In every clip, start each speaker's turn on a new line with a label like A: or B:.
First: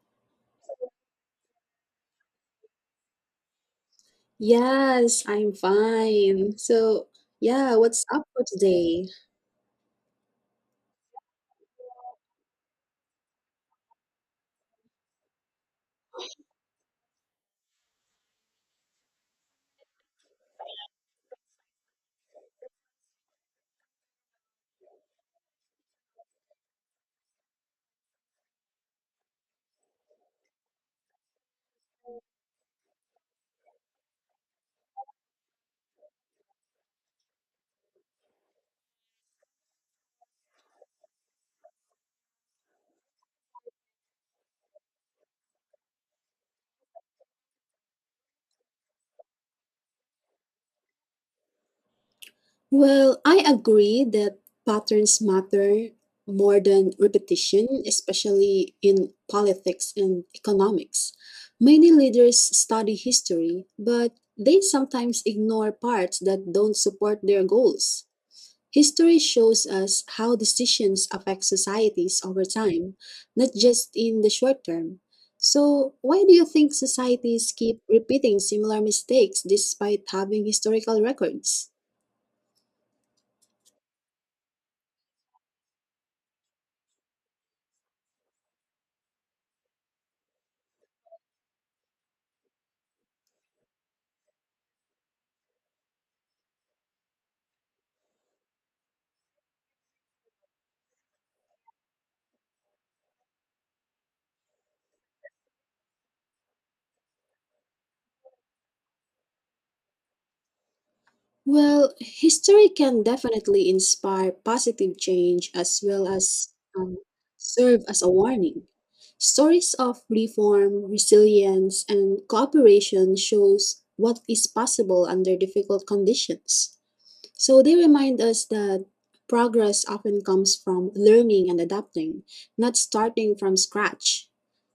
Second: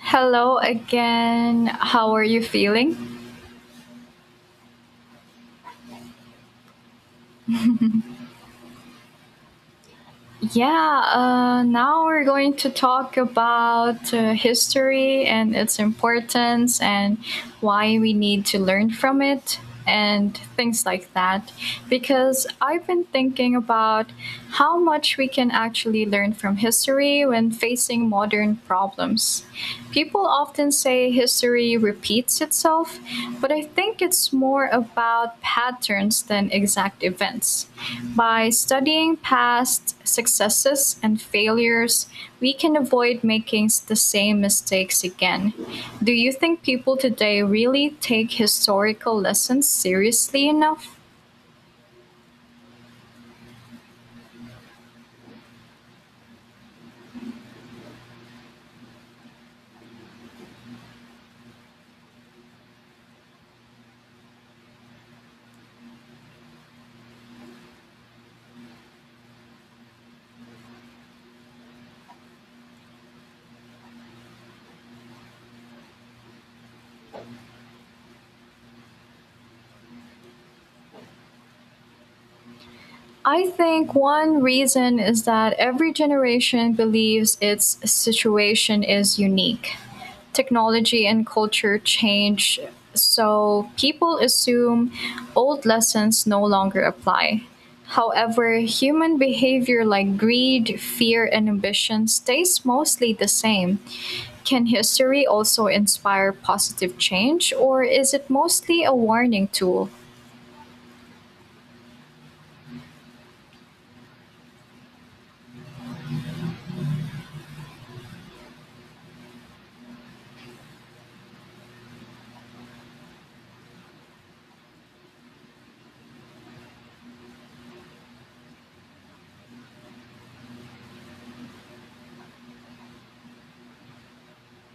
A: Hello again. How are you feeling?
B: Yes, I'm fine. So, yeah, what's up for today?
A: Yeah, Now we're going to talk about history and its importance and why we need to learn from it and things like that. Because I've been thinking about how much we can actually learn from history when facing modern problems. People often can say history repeats itself, but I think it's more about patterns than exact events. By studying past successes and failures, we can avoid making the same mistakes again. Do you think people today really take historical lessons seriously enough?
B: Well, I agree that patterns matter more than repetition, especially in politics and economics. Many leaders study history, but they sometimes ignore parts that don't support their goals. History shows us how decisions affect societies over time, not just in the short term. So, why do you think societies keep repeating similar mistakes despite having historical records?
A: I think one reason is that every generation believes its situation is unique. Technology and culture change, so people assume old lessons no longer apply. However, human behavior like greed, fear, and ambition stays mostly the same. Can history also inspire positive change, or is it mostly a warning tool?
B: Well, history can definitely inspire positive change as well as um, serve as a warning. Stories of reform, resilience, and cooperation shows what is possible under difficult conditions. So they remind us that progress often comes from learning and adapting, not starting from scratch.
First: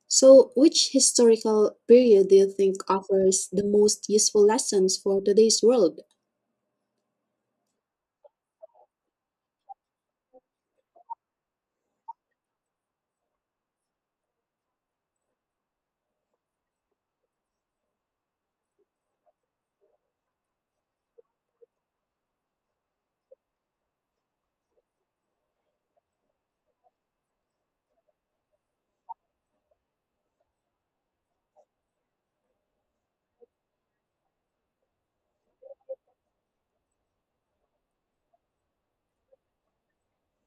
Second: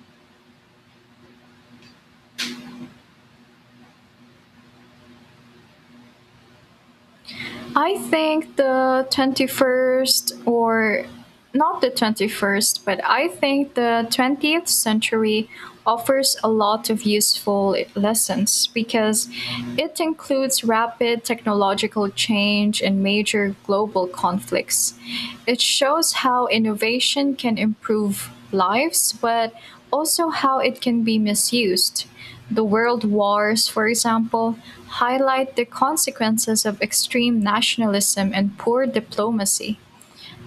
B: So, which historical period do you think offers the most useful lessons for today's world?
A: I think the 21st, or not the 21st, but I think the 20th century offers a lot of useful lessons because it includes rapid technological change and major global conflicts. It shows how innovation can improve lives, but also how it can be misused. The world wars, for example, highlight the consequences of extreme nationalism and poor diplomacy.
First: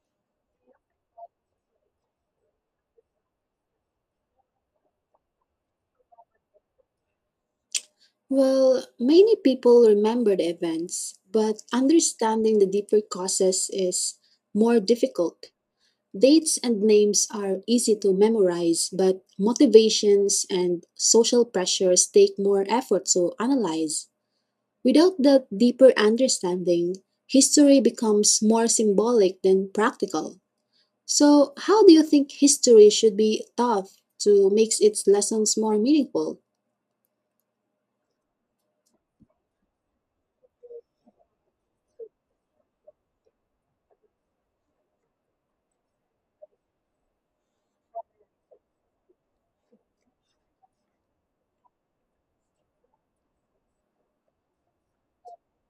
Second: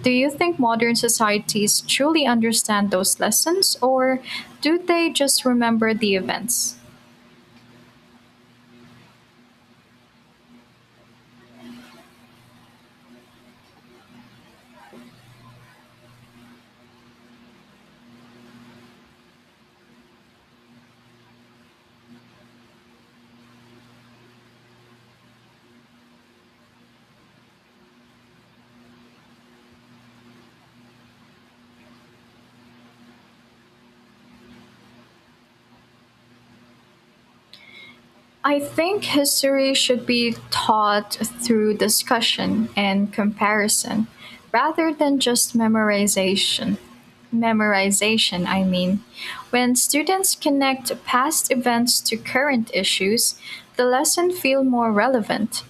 A: Do you think modern societies truly understand those lessons, or do they just remember the events?
B: Well, many people remember the events, but understanding the deeper causes is more difficult. Dates and names are easy to memorize, but motivations and social pressures take more effort to analyze. Without that deeper understanding, history becomes more symbolic than practical. So, how do you think history should be taught to make its lessons more meaningful?
A: I think history should be taught through discussion and comparison rather than just memorization. Memorization, I mean. When students connect past events to current issues, the lesson feel more relevant.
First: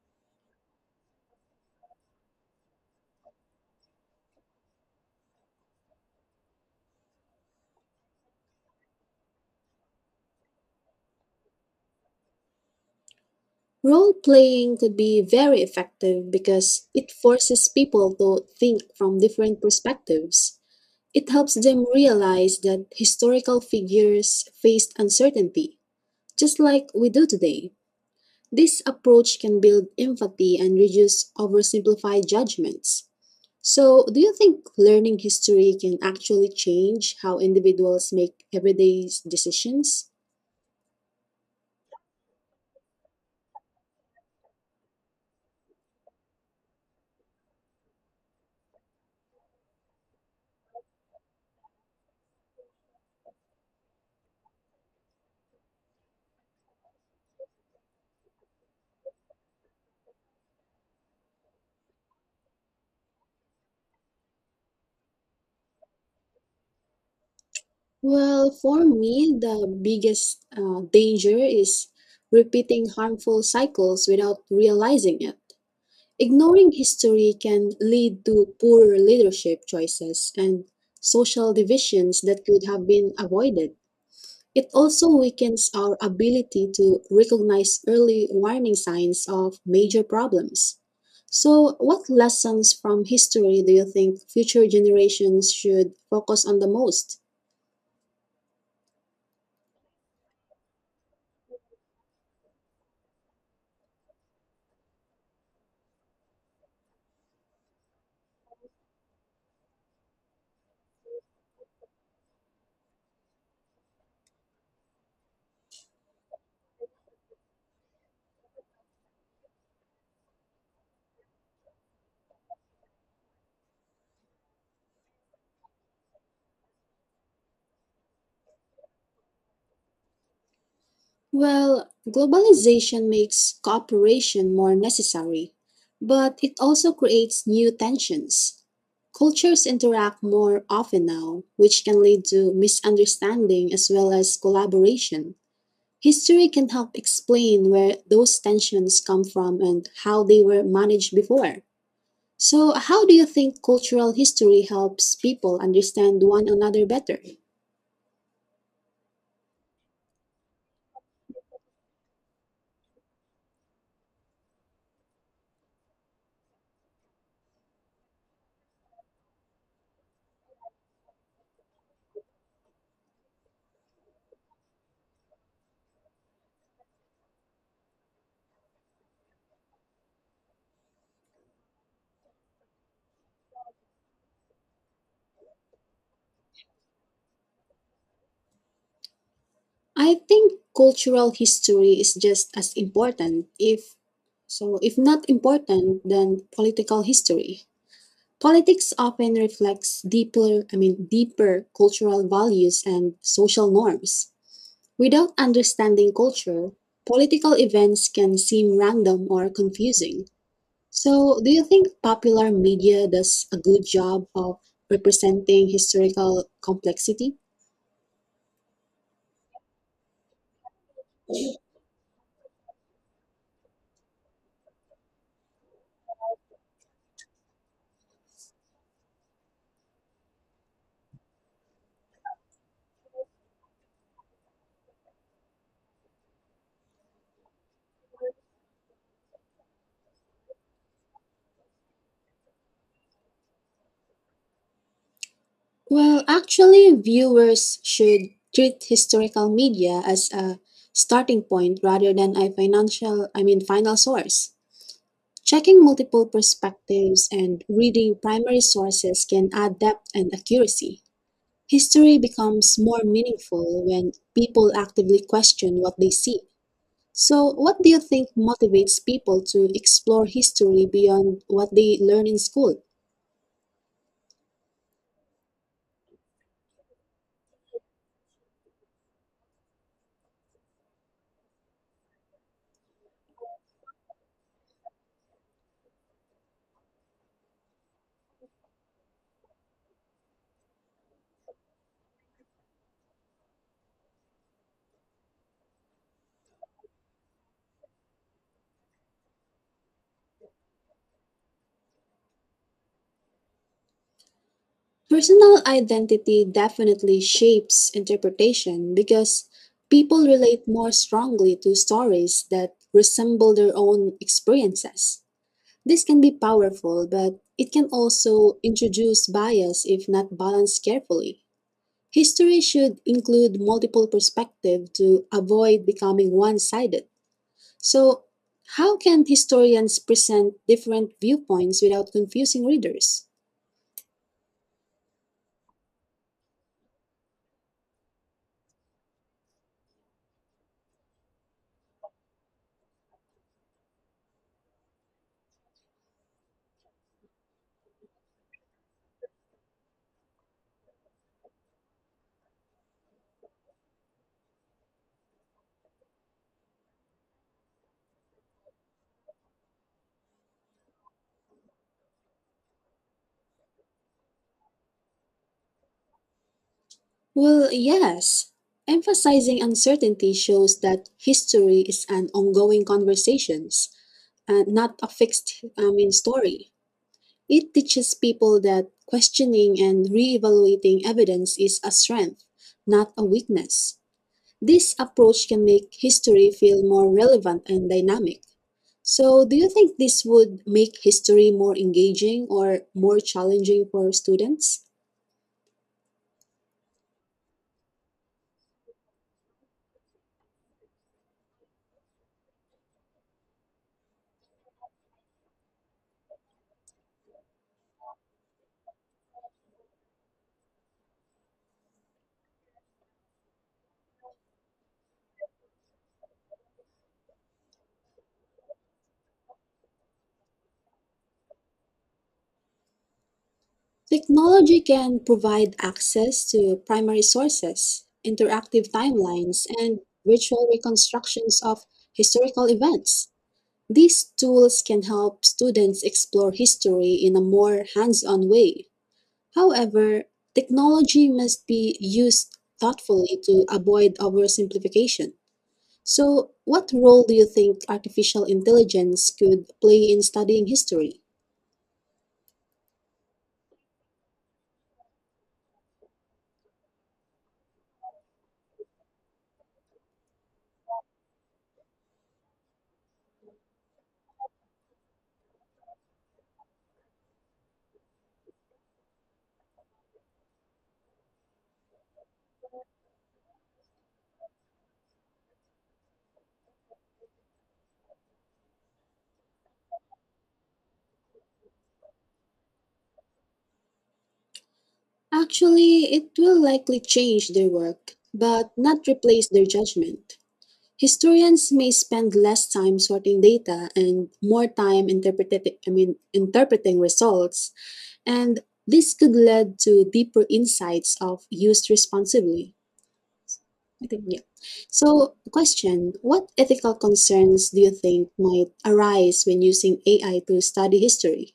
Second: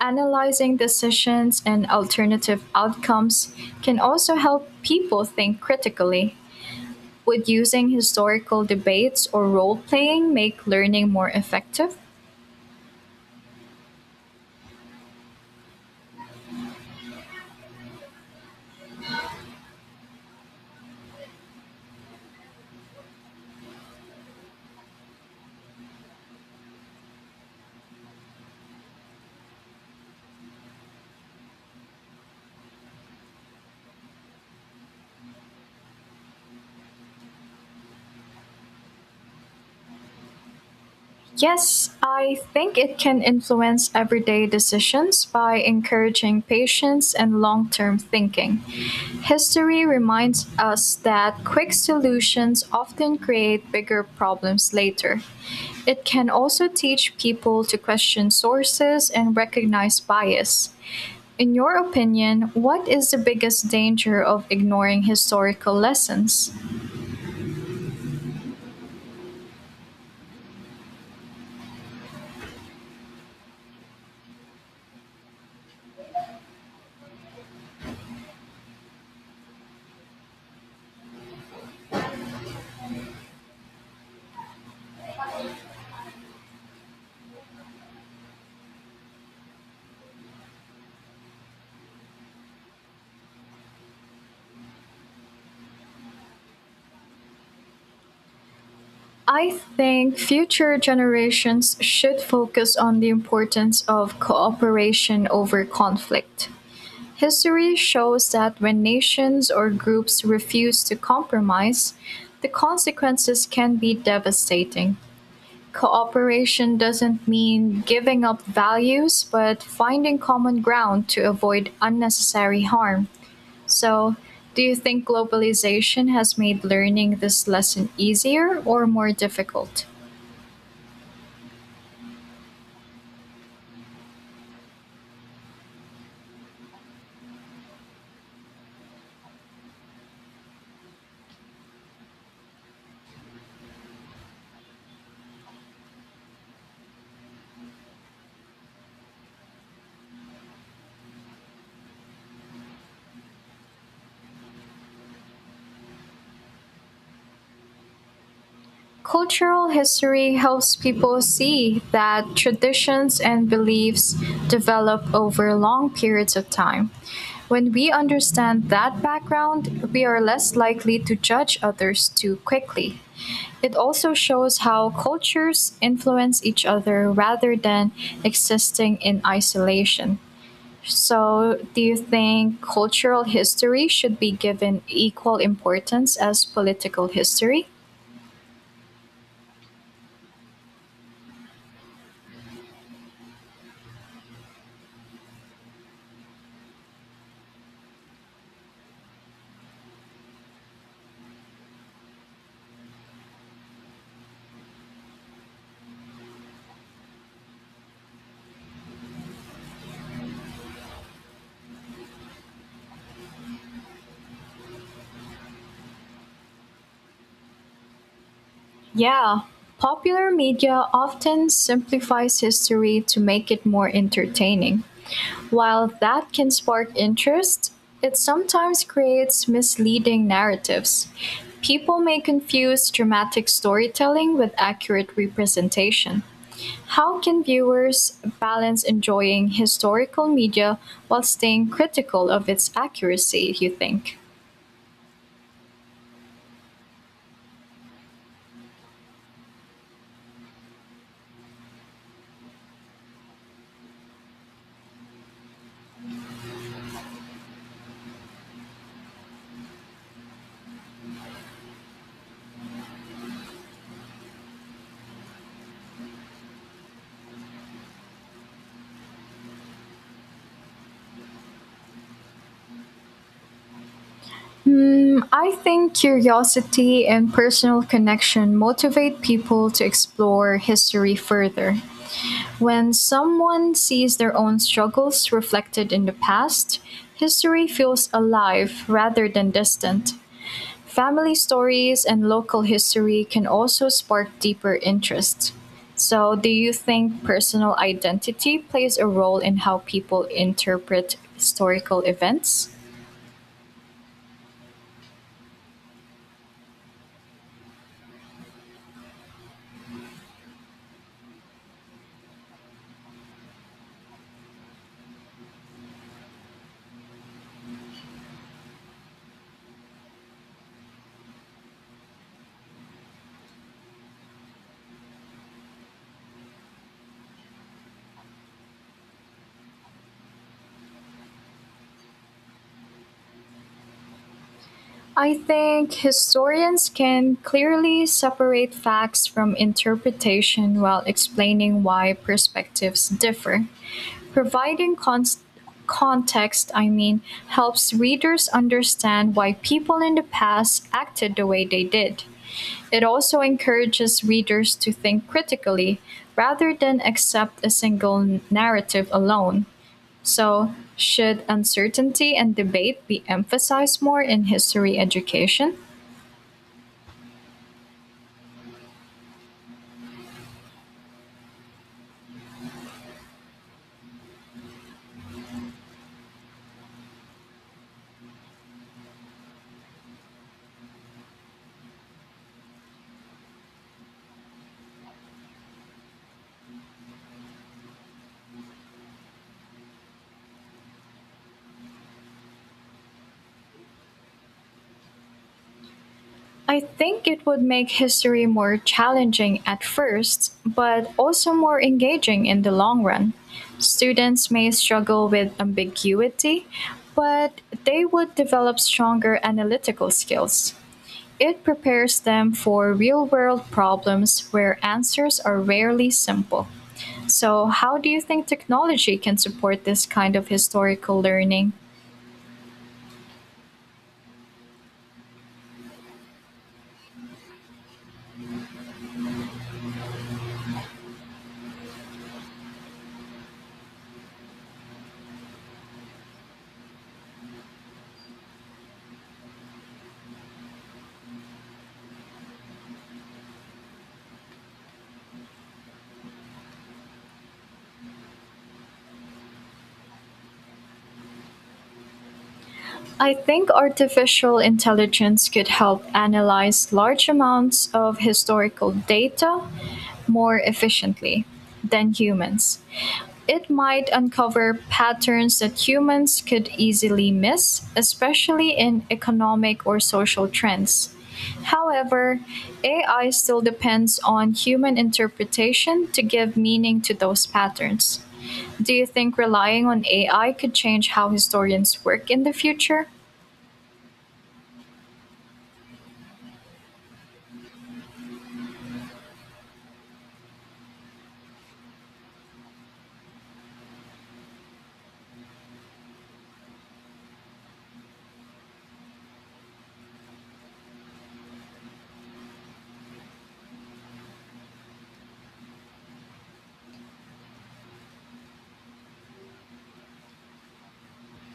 A: Analyzing decisions and alternative outcomes can also help people think critically. Would using historical debates or role playing make learning more effective?
B: Role playing could be very effective because it forces people to think from different perspectives. It helps them realize that historical figures faced uncertainty, just like we do today. This approach can build empathy and reduce oversimplified judgments. So, do you think learning history can actually change how individuals make everyday decisions?
A: Yes, I think it can influence everyday decisions by encouraging patience and long term thinking. History reminds us that quick solutions often create bigger problems later. It can also teach people to question sources and recognize bias. In your opinion, what is the biggest danger of ignoring historical lessons?
B: Well, for me, the biggest danger is repeating harmful cycles without realizing it. Ignoring history can lead to poor leadership choices and social divisions that could have been avoided. It also weakens our ability to recognize early warning signs of major problems. So, what lessons from history do you think future generations should focus on the most?
A: I think future generations should focus on the importance of cooperation over conflict. History shows that when nations or groups refuse to compromise, the consequences can be devastating. Cooperation doesn't mean giving up values, but finding common ground to avoid unnecessary harm. So, do you think globalization has made learning this lesson easier or more difficult?
B: Well, globalization makes cooperation more necessary, but it also creates new tensions. Cultures interact more often now, which can lead to misunderstanding as well as collaboration. History can help explain where those tensions come from and how they were managed before. So, how do you think cultural history helps people understand one another better?
A: Cultural history helps people see that traditions and beliefs develop over long periods of time. When we understand that background, we are less likely to judge others too quickly. It also shows how cultures influence each other rather than existing in isolation. So, do you think cultural history should be given equal importance as political history?
B: I think cultural history is just as important, if so, if not important, than political history. Politics often reflects deeper, deeper cultural values and social norms. Without understanding culture, political events can seem random or confusing. So, do you think popular media does a good job of representing historical complexity?
A: Yeah, popular media often simplifies history to make it more entertaining. While that can spark interest, it sometimes creates misleading narratives. People may confuse dramatic storytelling with accurate representation. How can viewers balance enjoying historical media while staying critical of its accuracy, you think?
B: Well, actually, viewers should treat historical media as a starting point rather than a financial, final source. Checking multiple perspectives and reading primary sources can add depth and accuracy. History becomes more meaningful when people actively question what they see. So, what do you think motivates people to explore history beyond what they learn in school?
A: Hmm, I think curiosity and personal connection motivate people to explore history further. When someone sees their own struggles reflected in the past, history feels alive rather than distant. Family stories and local history can also spark deeper interest. So, do you think personal identity plays a role in how people interpret historical events?
B: Personal identity definitely shapes interpretation because people relate more strongly to stories that resemble their own experiences. This can be powerful, but it can also introduce bias if not balanced carefully. History should include multiple perspectives to avoid becoming one sided. So, how can historians present different viewpoints without confusing readers?
A: I think historians can clearly separate facts from interpretation while explaining why perspectives differ. Providing context, I mean, helps readers understand why people in the past acted the way they did. It also encourages readers to think critically rather than accept a single narrative alone. So, should uncertainty and debate be emphasized more in history education?
B: Well, yes. Emphasizing uncertainty shows that history is an ongoing conversation, not a fixed story. It teaches people that questioning and re-evaluating evidence is a strength, not a weakness. This approach can make history feel more relevant and dynamic. So, do you think this would make history more engaging or more challenging for students?
A: I think it would make history more challenging at first, but also more engaging in the long run. Students may struggle with ambiguity, but they would develop stronger analytical skills. It prepares them for real-world problems where answers are rarely simple. So, how do you think technology can support this kind of historical learning?
B: Technology can provide access to primary sources, interactive timelines, and virtual reconstructions of historical events. These tools can help students explore history in a more hands on way. However, technology must be used thoughtfully to avoid oversimplification. So, what role do you think artificial intelligence could play in studying history?
A: I think artificial intelligence could help analyze large amounts of historical data more efficiently than humans. It might uncover patterns that humans could easily miss, especially in economic or social trends. However, AI still depends on human interpretation to give meaning to those patterns. Do you think relying on AI could change how historians work in the future?
B: Actually, it will likely change their work, but not replace their judgment. Historians may spend less time sorting data and more time interpreting, interpreting results, and this could lead to deeper insights of used responsibly. I think, yeah. So, question, what ethical concerns do you think might arise when using AI to study history?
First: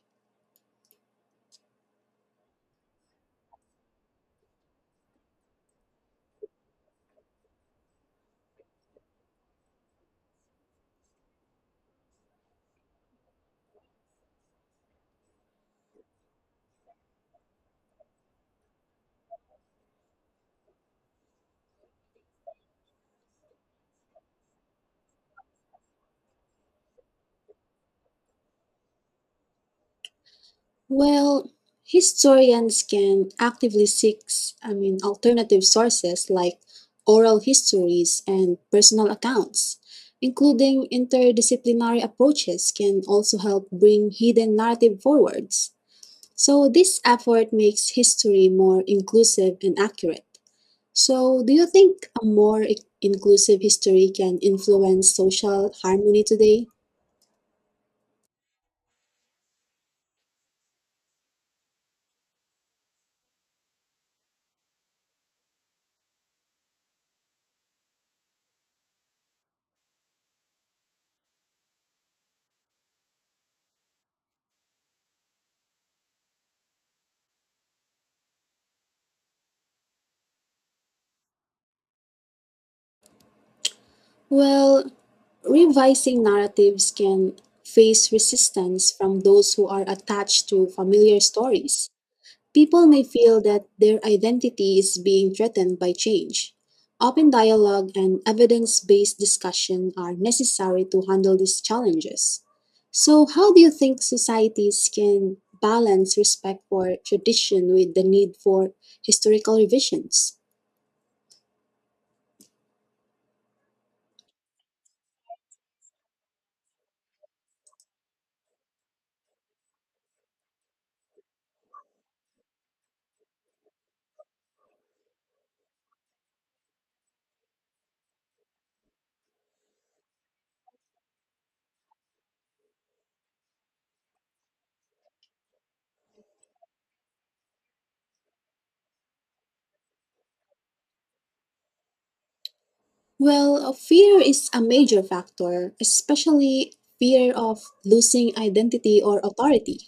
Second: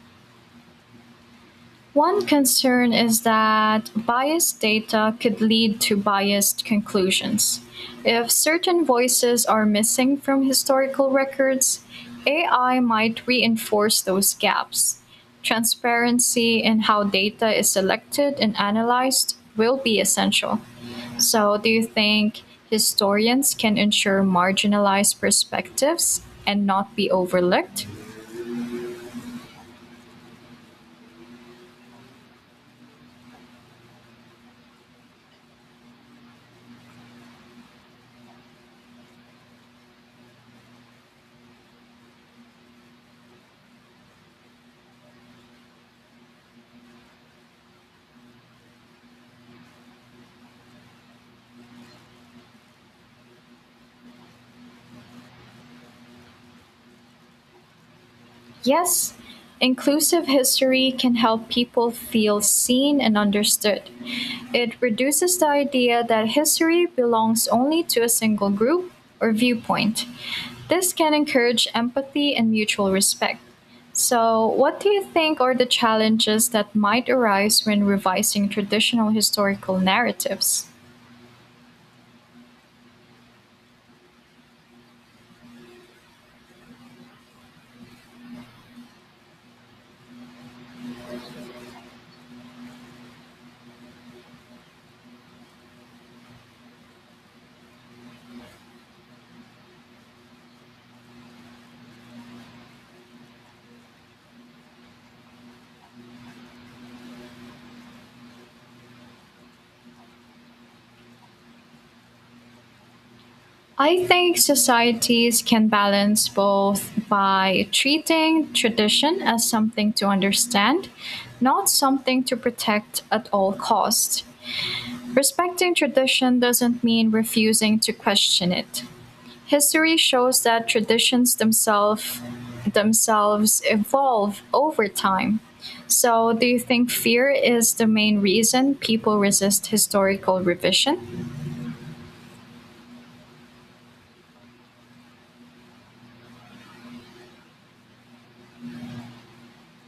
A: One concern is that biased data could lead to biased conclusions. If certain voices are missing from historical records, AI might reinforce those gaps. Transparency in how data is selected and analyzed will be essential. So, do you think historians can ensure marginalized perspectives and not be overlooked?
B: Well, historians can actively seek, alternative sources like oral histories and personal accounts. Including interdisciplinary approaches can also help bring hidden narrative forwards. So this effort makes history more inclusive and accurate. So do you think a more inclusive history can influence social harmony today?
A: Yes, inclusive history can help people feel seen and understood. It reduces the idea that history belongs only to a single group or viewpoint. This can encourage empathy and mutual respect. So, what do you think are the challenges that might arise when revising traditional historical narratives?
B: Well, revising narratives can face resistance from those who are attached to familiar stories. People may feel that their identity is being threatened by change. Open dialogue and evidence based discussion are necessary to handle these challenges. So, how do you think societies can balance respect for tradition with the need for historical revisions?
A: I think societies can balance both by treating tradition as something to understand, not something to protect at all costs. Respecting tradition doesn't mean refusing to question it. History shows that traditions themselves evolve over time. So, do you think fear is the main reason people resist historical revision?
B: Well, fear is a major factor, especially fear of losing identity or authority.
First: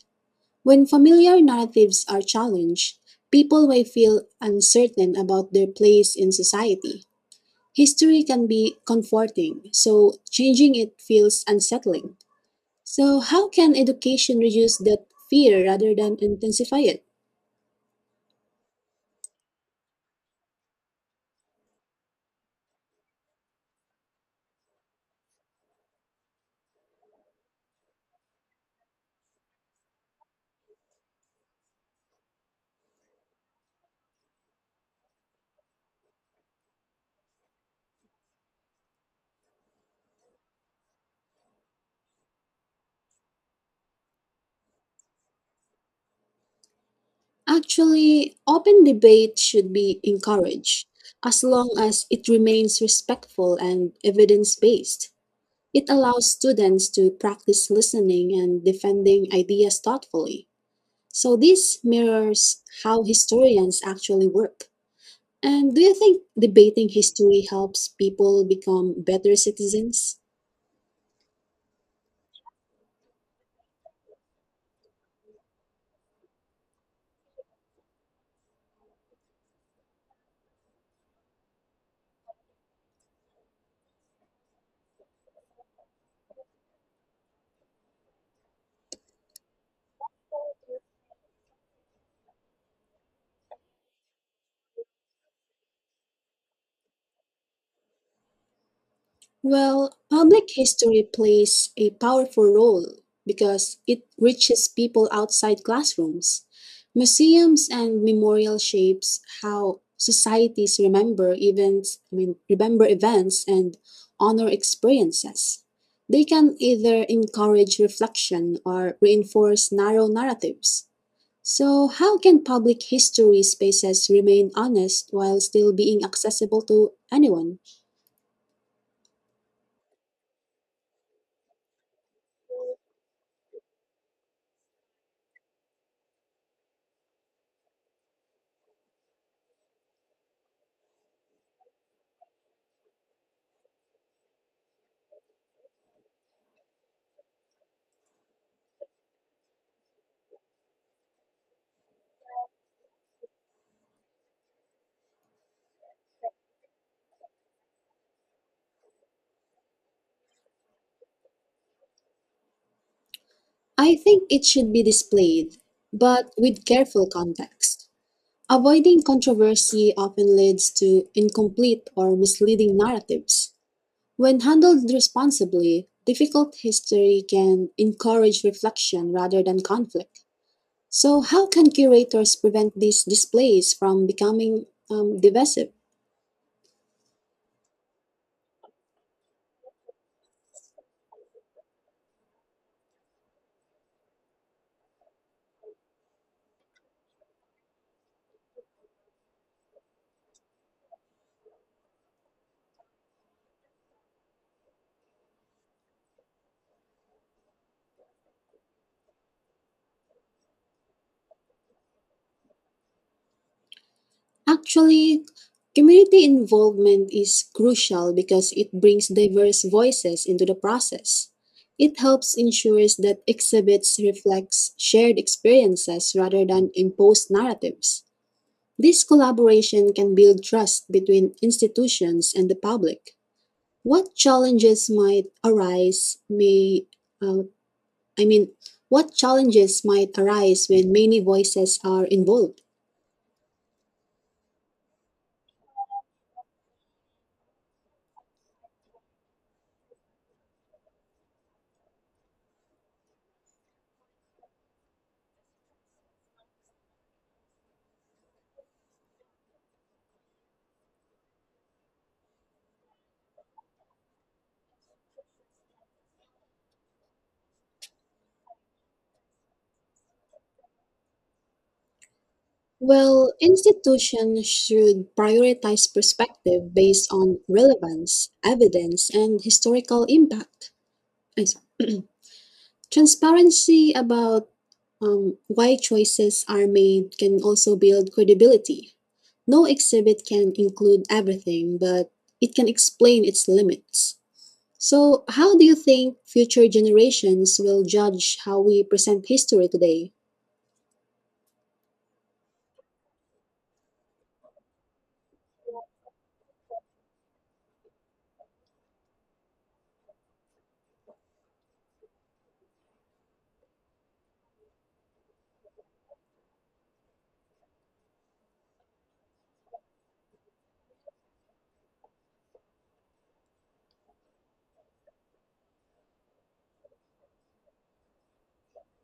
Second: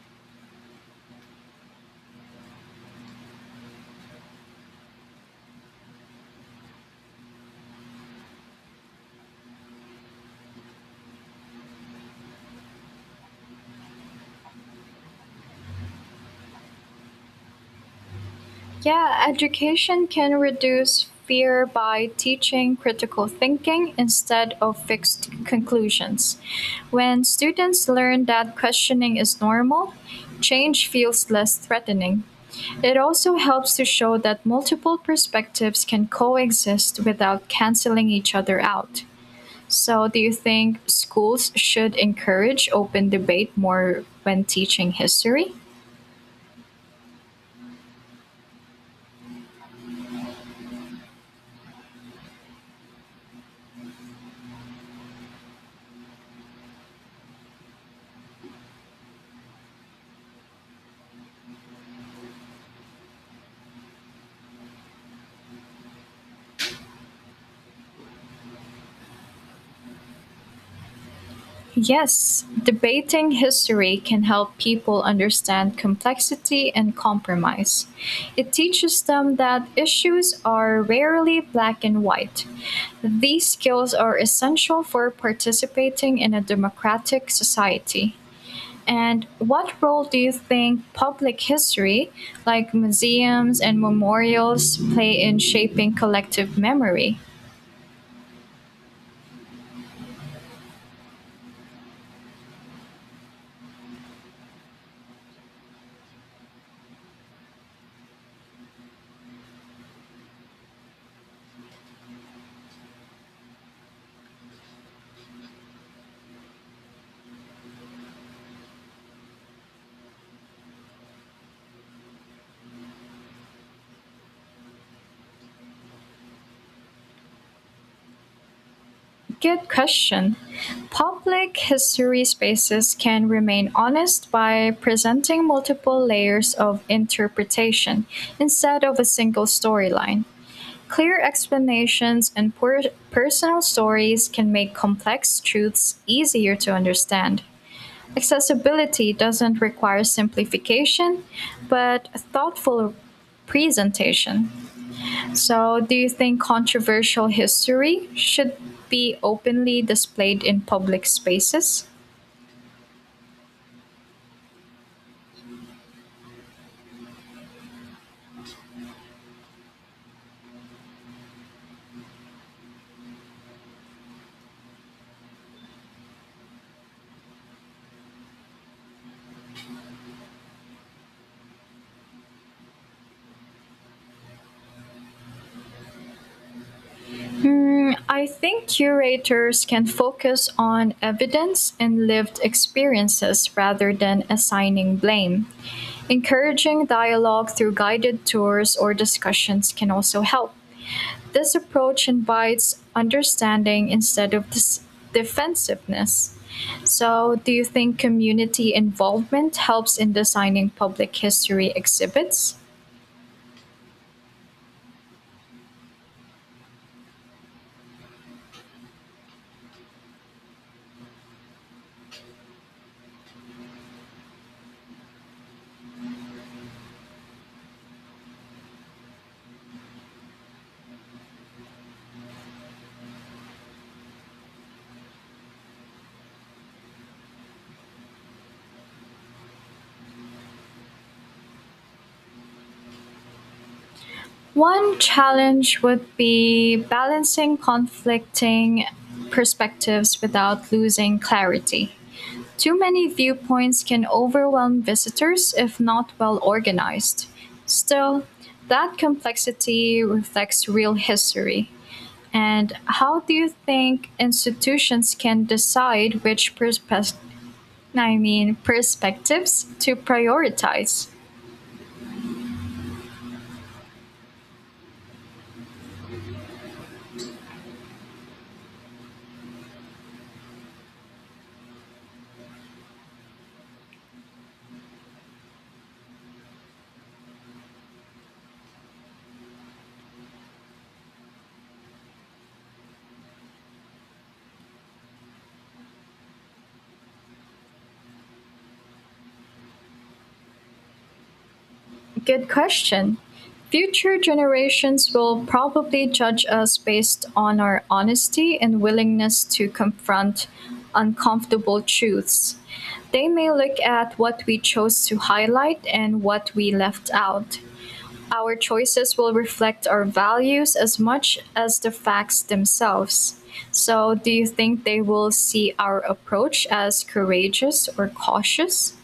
B: When familiar narratives are challenged, people may feel uncertain about their place in society. History can be comforting, so changing it feels unsettling. So, how can education reduce that fear rather than intensify it?
A: Yeah, education can reduce fear by teaching critical thinking instead of fixed conclusions. When students learn that questioning is normal, change feels less threatening. It also helps to show that multiple perspectives can coexist without canceling each other out. So, do you think schools should encourage open debate more when teaching history?
B: Actually, open debate should be encouraged as long as it remains respectful and evidence based. It allows students to practice listening and defending ideas thoughtfully. So, this mirrors how historians actually work. And do you think debating history helps people become better citizens?
A: Yes, debating history can help people understand complexity and compromise. It teaches them that issues are rarely black and white. These skills are essential for participating in a democratic society. And what role do you think public history, like museums and memorials, play in shaping collective memory?
B: Well, public history plays a powerful role because it reaches people outside classrooms. Museums and memorial shapes how societies remember events, remember events and honor experiences. They can either encourage reflection or reinforce narrow narratives. So, how can public history spaces remain honest while still being accessible to anyone?
A: Good question. Public history spaces can remain honest by presenting multiple layers of interpretation instead of a single storyline. Clear explanations and personal stories can make complex truths easier to understand. Accessibility doesn't require simplification, but thoughtful presentation. So, do you think controversial history should be openly displayed in public spaces?
B: I think it should be displayed, but with careful context. Avoiding controversy often leads to incomplete or misleading narratives. When handled responsibly, difficult history can encourage reflection rather than conflict. So, how can curators prevent these displays from becoming divisive?
A: Hmm, I think curators can focus on evidence and lived experiences rather than assigning blame. Encouraging dialogue through guided tours or discussions can also help. This approach invites understanding instead of defensiveness. So, do you think community involvement helps in designing public history exhibits?
B: Actually, community involvement is crucial because it brings diverse voices into the process. It helps ensures that exhibits reflects shared experiences rather than imposed narratives. This collaboration can build trust between institutions and the public. What challenges might arise may uh, I mean what challenges might arise when many voices are involved?
A: One challenge would be balancing conflicting perspectives without losing clarity. Too many viewpoints can overwhelm visitors if not well organized. Still, that complexity reflects real history. And how do you think institutions can decide which perspectives to prioritize?
B: Well, institutions should prioritize perspective based on relevance, evidence, and historical impact. Ay, sorry. Transparency about why choices are made can also build credibility. No exhibit can include everything, but it can explain its limits. So, how do you think future generations will judge how we present history today?
A: Good question. Future generations will probably judge us based on our honesty and willingness to confront uncomfortable truths. They may look at what we chose to highlight and what we left out. Our choices will reflect our values as much as the facts themselves. So, do you think they will see our approach as courageous or cautious?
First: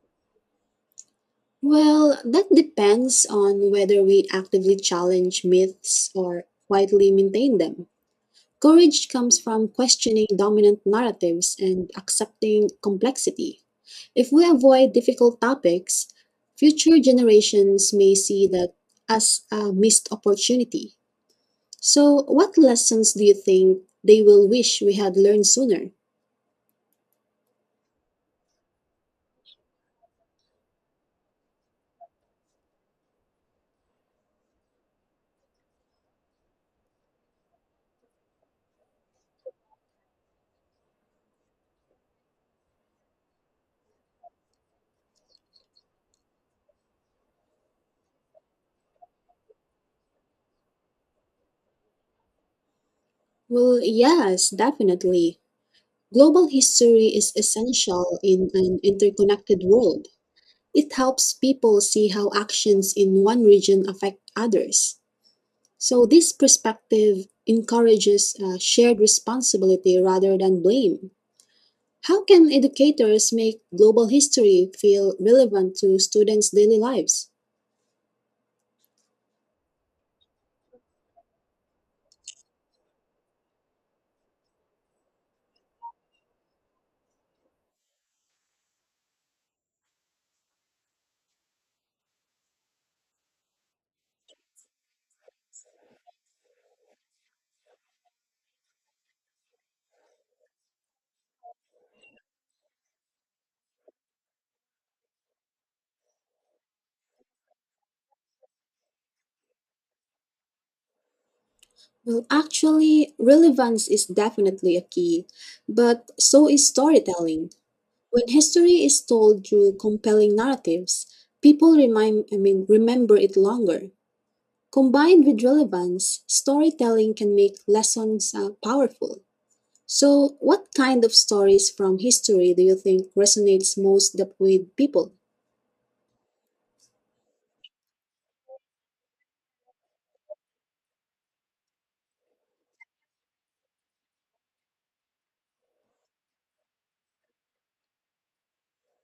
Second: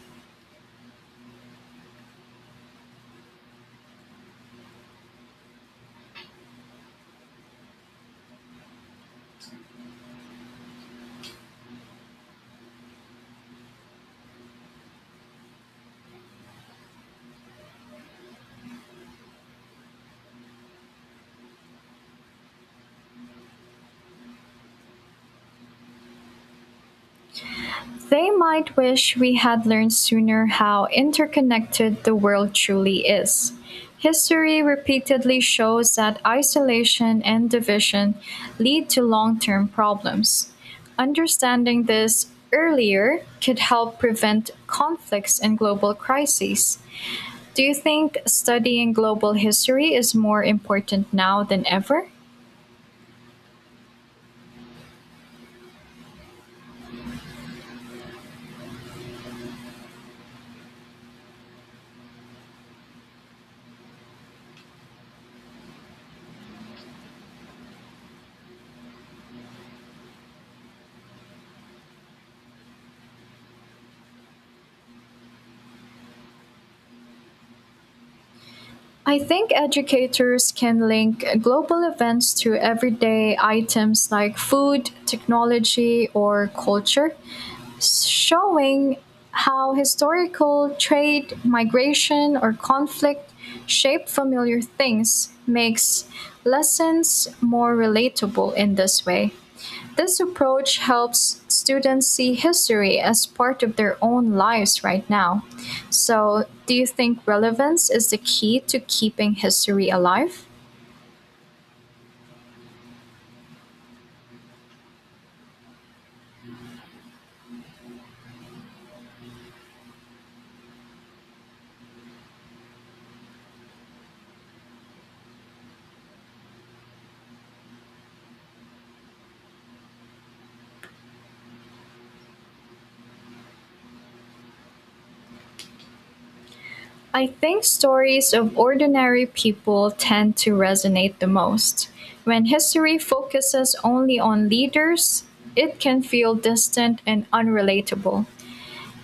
B: Well, that depends on whether we actively challenge myths or quietly maintain them. Courage comes from questioning dominant narratives and accepting complexity. If we avoid difficult topics, future generations may see that as a missed opportunity. So, what lessons do you think they will wish we had learned sooner?
A: They might wish we had learned sooner how interconnected the world truly is. History repeatedly shows that isolation and division lead to long term problems. Understanding this earlier could help prevent conflicts and global crises. Do you think studying global history is more important now than ever?
B: Well, yes, definitely. Global history is essential in an interconnected world. It helps people see how actions in one region affect others. So, this perspective encourages shared responsibility rather than blame. How can educators make global history feel relevant to students' daily lives?
A: I think educators can link global events to everyday items like food, technology, or culture, showing how historical trade, migration, or conflict shape familiar things makes lessons more relatable in this way. This approach helps students see history as part of their own lives right now. So, do you think relevance is the key to keeping history alive?
B: Well, actually, relevance is definitely a key, but so is storytelling. When history is told through compelling narratives, people remind, remember it longer. Combined with relevance, storytelling can make lessons powerful. So, what kind of stories from history do you think resonates with people?
A: I think stories of ordinary people tend to resonate the most. When history focuses only on leaders, it can feel distant and unrelatable.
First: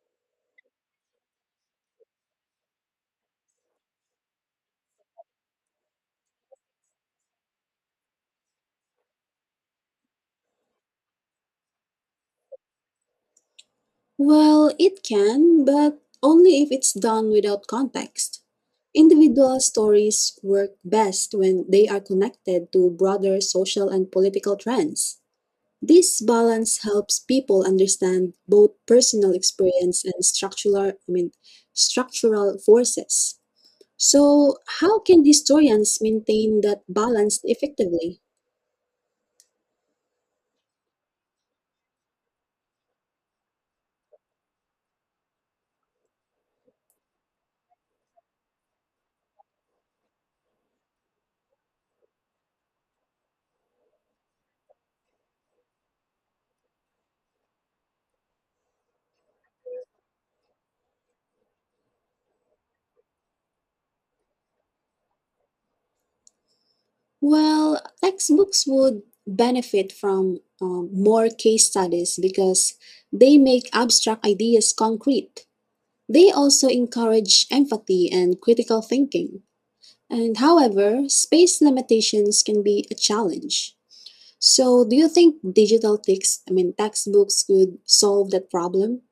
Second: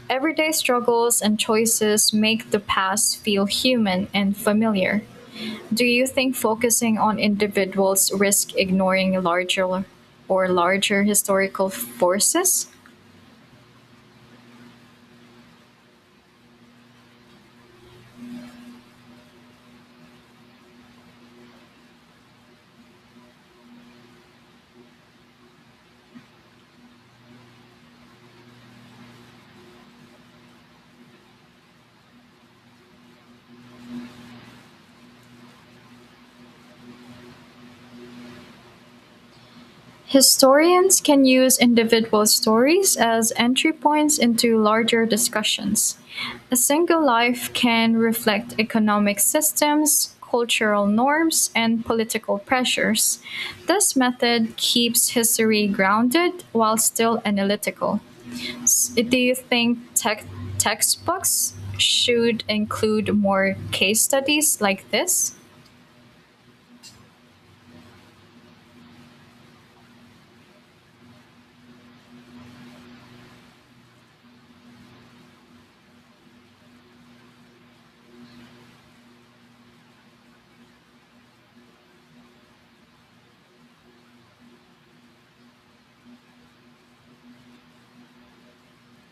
A: Everyday struggles and choices make the past feel human and familiar. Do you think focusing on individuals risk ignoring larger historical forces?
B: Well, it can, but only if it's done without context. Individual stories work best when they are connected to broader social and political trends. This balance helps people understand both personal experience and structural, structural forces. So, how can historians maintain that balance effectively?
A: Historians can use individual stories as entry points into larger discussions. A single life can reflect economic systems, cultural norms, and political pressures. This method keeps history grounded while still analytical. Do you think tech textbooks should include more case studies like this?
B: Well, textbooks would benefit from more case studies because they make abstract ideas concrete. They also encourage empathy and critical thinking. And however, space limitations can be a challenge. So, do you think digital text, textbooks could solve that problem?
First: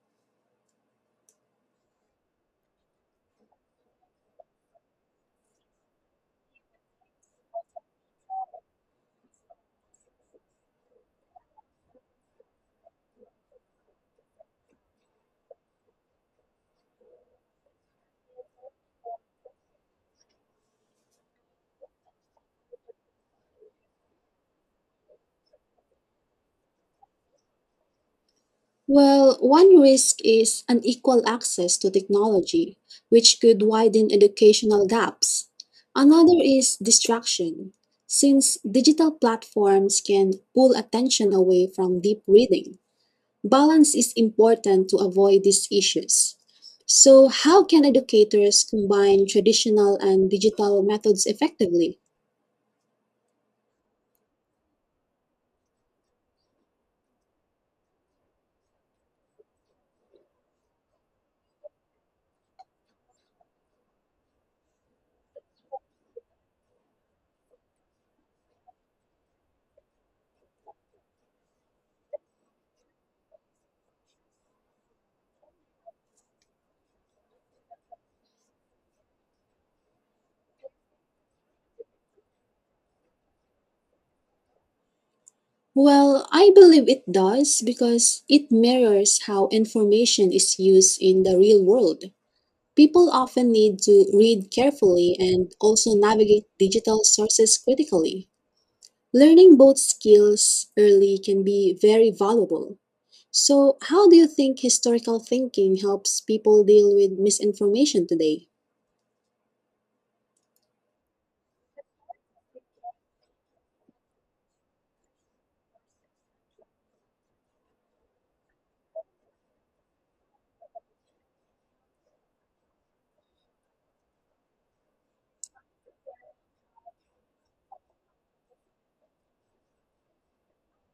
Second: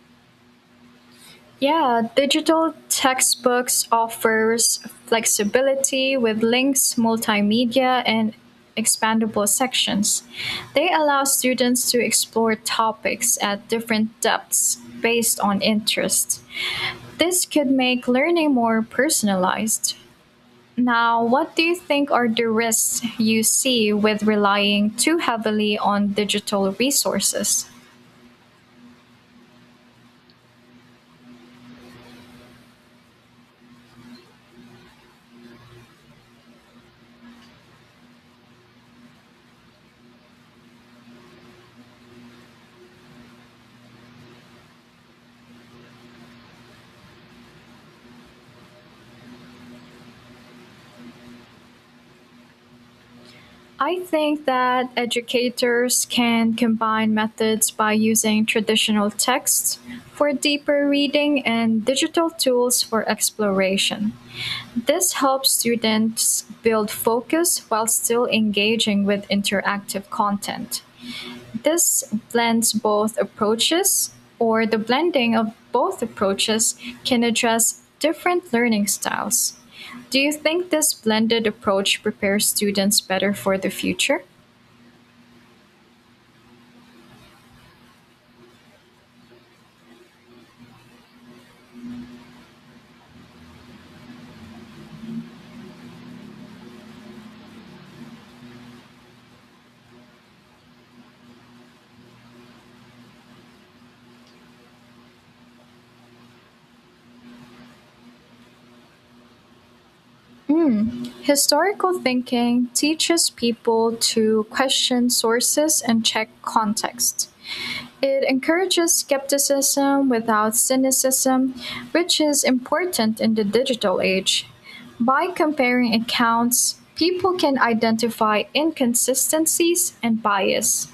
A: Yeah, digital textbooks offers flexibility with links, multimedia and expandable sections. They allow students to explore topics at different depths based on interest. This could make learning more personalized. Now, what do you think are the risks you see with relying too heavily on digital resources?
B: Well, one risk is unequal access to technology, which could widen educational gaps. Another is distraction, since digital platforms can pull attention away from deep reading. Balance is important to avoid these issues. So, how can educators combine traditional and digital methods effectively?
A: I think that educators can combine methods by using traditional texts for deeper reading and digital tools for exploration. This helps students build focus while still engaging with interactive content. This blends both approaches, or the blending of both approaches can address different learning styles. Do you think this blended approach prepares students better for the future?
B: Well, I believe it does because it mirrors how information is used in the real world. People often need to read carefully and also navigate digital sources critically. Learning both skills early can be very valuable. So, how do you think historical thinking helps people deal with misinformation today?
A: Mm. Historical thinking teaches people to question sources and check context. It encourages skepticism without cynicism, which is important in the digital age. By comparing accounts, people can identify inconsistencies and bias.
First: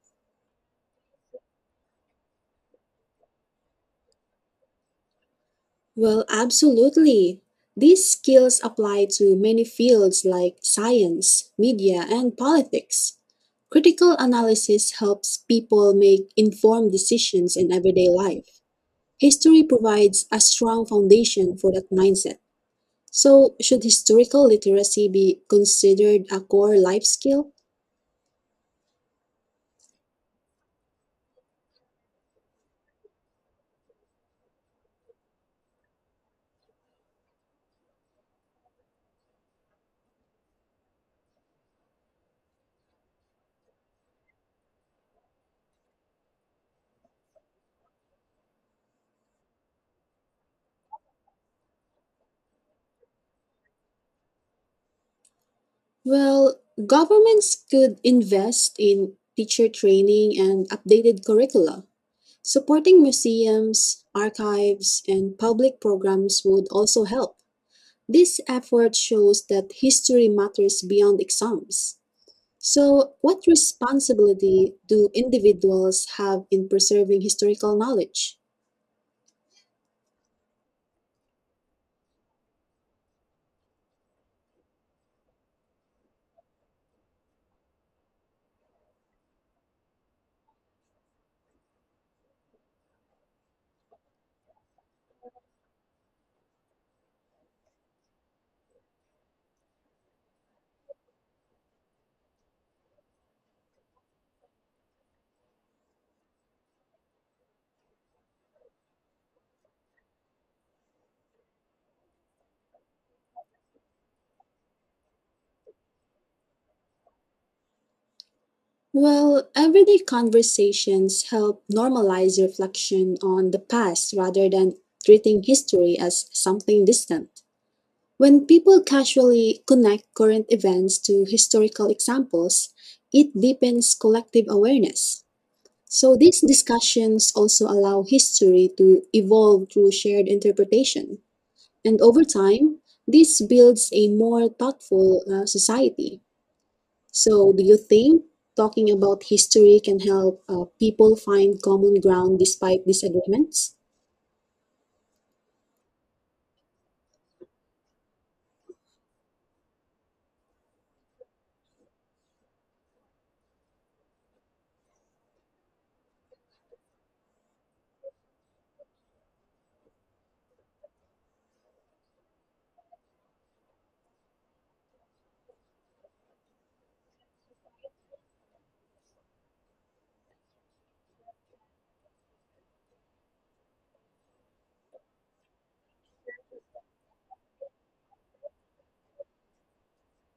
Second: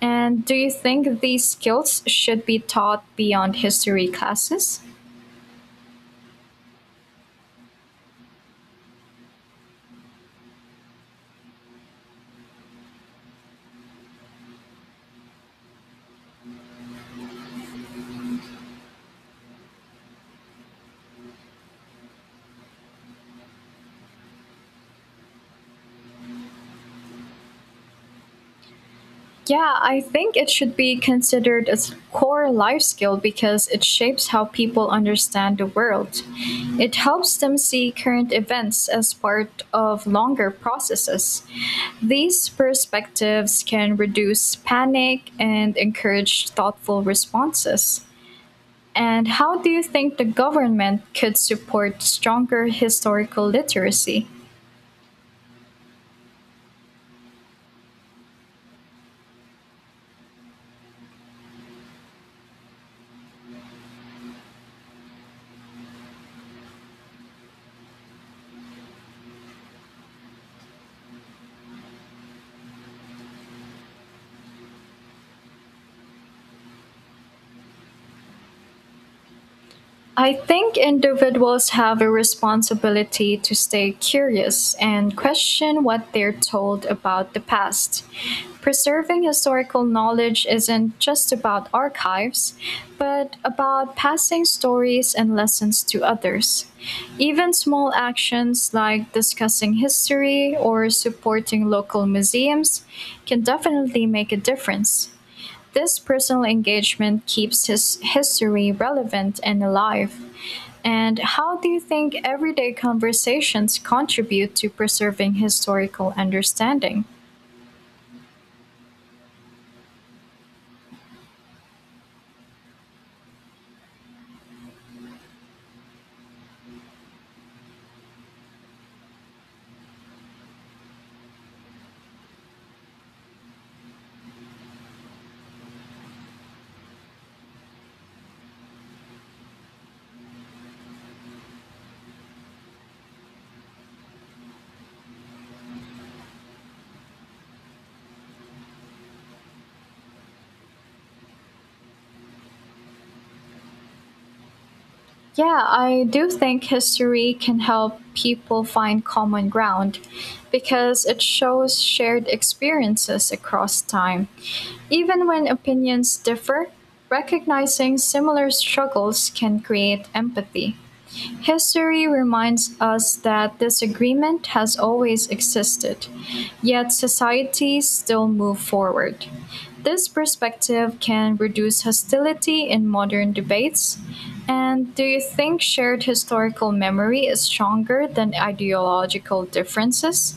A: And do you think these skills should be taught beyond history classes?
B: Well, absolutely. These skills apply to many fields like science, media, and politics. Critical analysis helps people make informed decisions in everyday life. History provides a strong foundation for that mindset. So, should historical literacy be considered a core life skill?
A: Yeah, I think it should be considered a core life skill because it shapes how people understand the world. It helps them see current events as part of longer processes. These perspectives can reduce panic and encourage thoughtful responses. And how do you think the government could support stronger historical literacy?
B: Well, governments could invest in teacher training and updated curricula. Supporting museums, archives, and public programs would also help. This effort shows that history matters beyond exams. So, what responsibility do individuals have in preserving historical knowledge?
A: I think individuals have a responsibility to stay curious and question what they're told about the past. Preserving historical knowledge isn't just about archives, but about passing stories and lessons to others. Even small actions like discussing history or supporting local museums can definitely make a difference. This personal engagement keeps his history relevant and alive. And how do you think everyday conversations contribute to preserving historical understanding?
B: Well, everyday conversations help normalize reflection on the past rather than treating history as something distant. When people casually connect current events to historical examples, it deepens collective awareness. So, these discussions also allow history to evolve through shared interpretation. And over time, this builds a more thoughtful society. So, do you think talking about history can help people find common ground despite disagreements?
A: Yeah, I do think history can help people find common ground because it shows shared experiences across time. Even when opinions differ, recognizing similar struggles can create empathy. History reminds us that disagreement has always existed, yet societies still move forward. This perspective can reduce hostility in modern debates. And do you think shared historical memory is stronger than ideological differences?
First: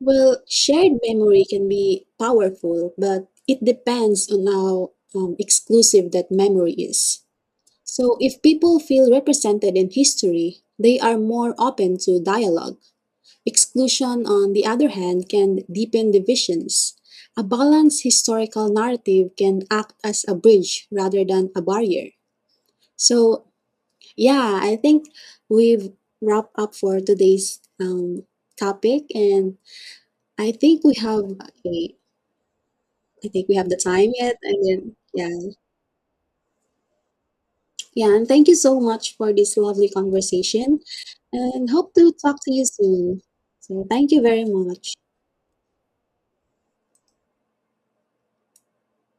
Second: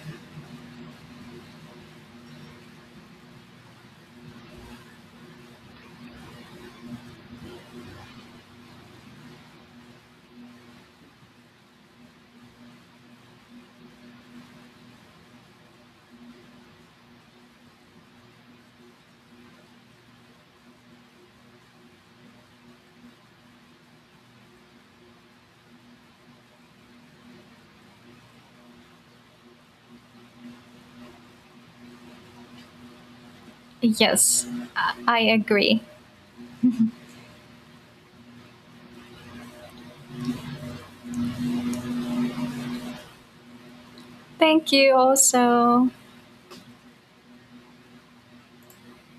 B: Well, shared memory can be powerful, but it depends on how exclusive that memory is. So, if people feel represented in history, they are more open to dialogue. Exclusion, on the other hand, can deepen divisions. A balanced historical narrative can act as a bridge rather than a barrier. So, yeah, I think we've wrapped up for today's topic, and I think we have a, I think we have the time yet,
A: Yes,
B: and
A: I
B: then
A: I
B: yeah,
A: agree.
B: yeah, and thank you so much for this lovely conversation, and hope to talk to you soon. So thank you very
A: Thank you
B: much.
A: also.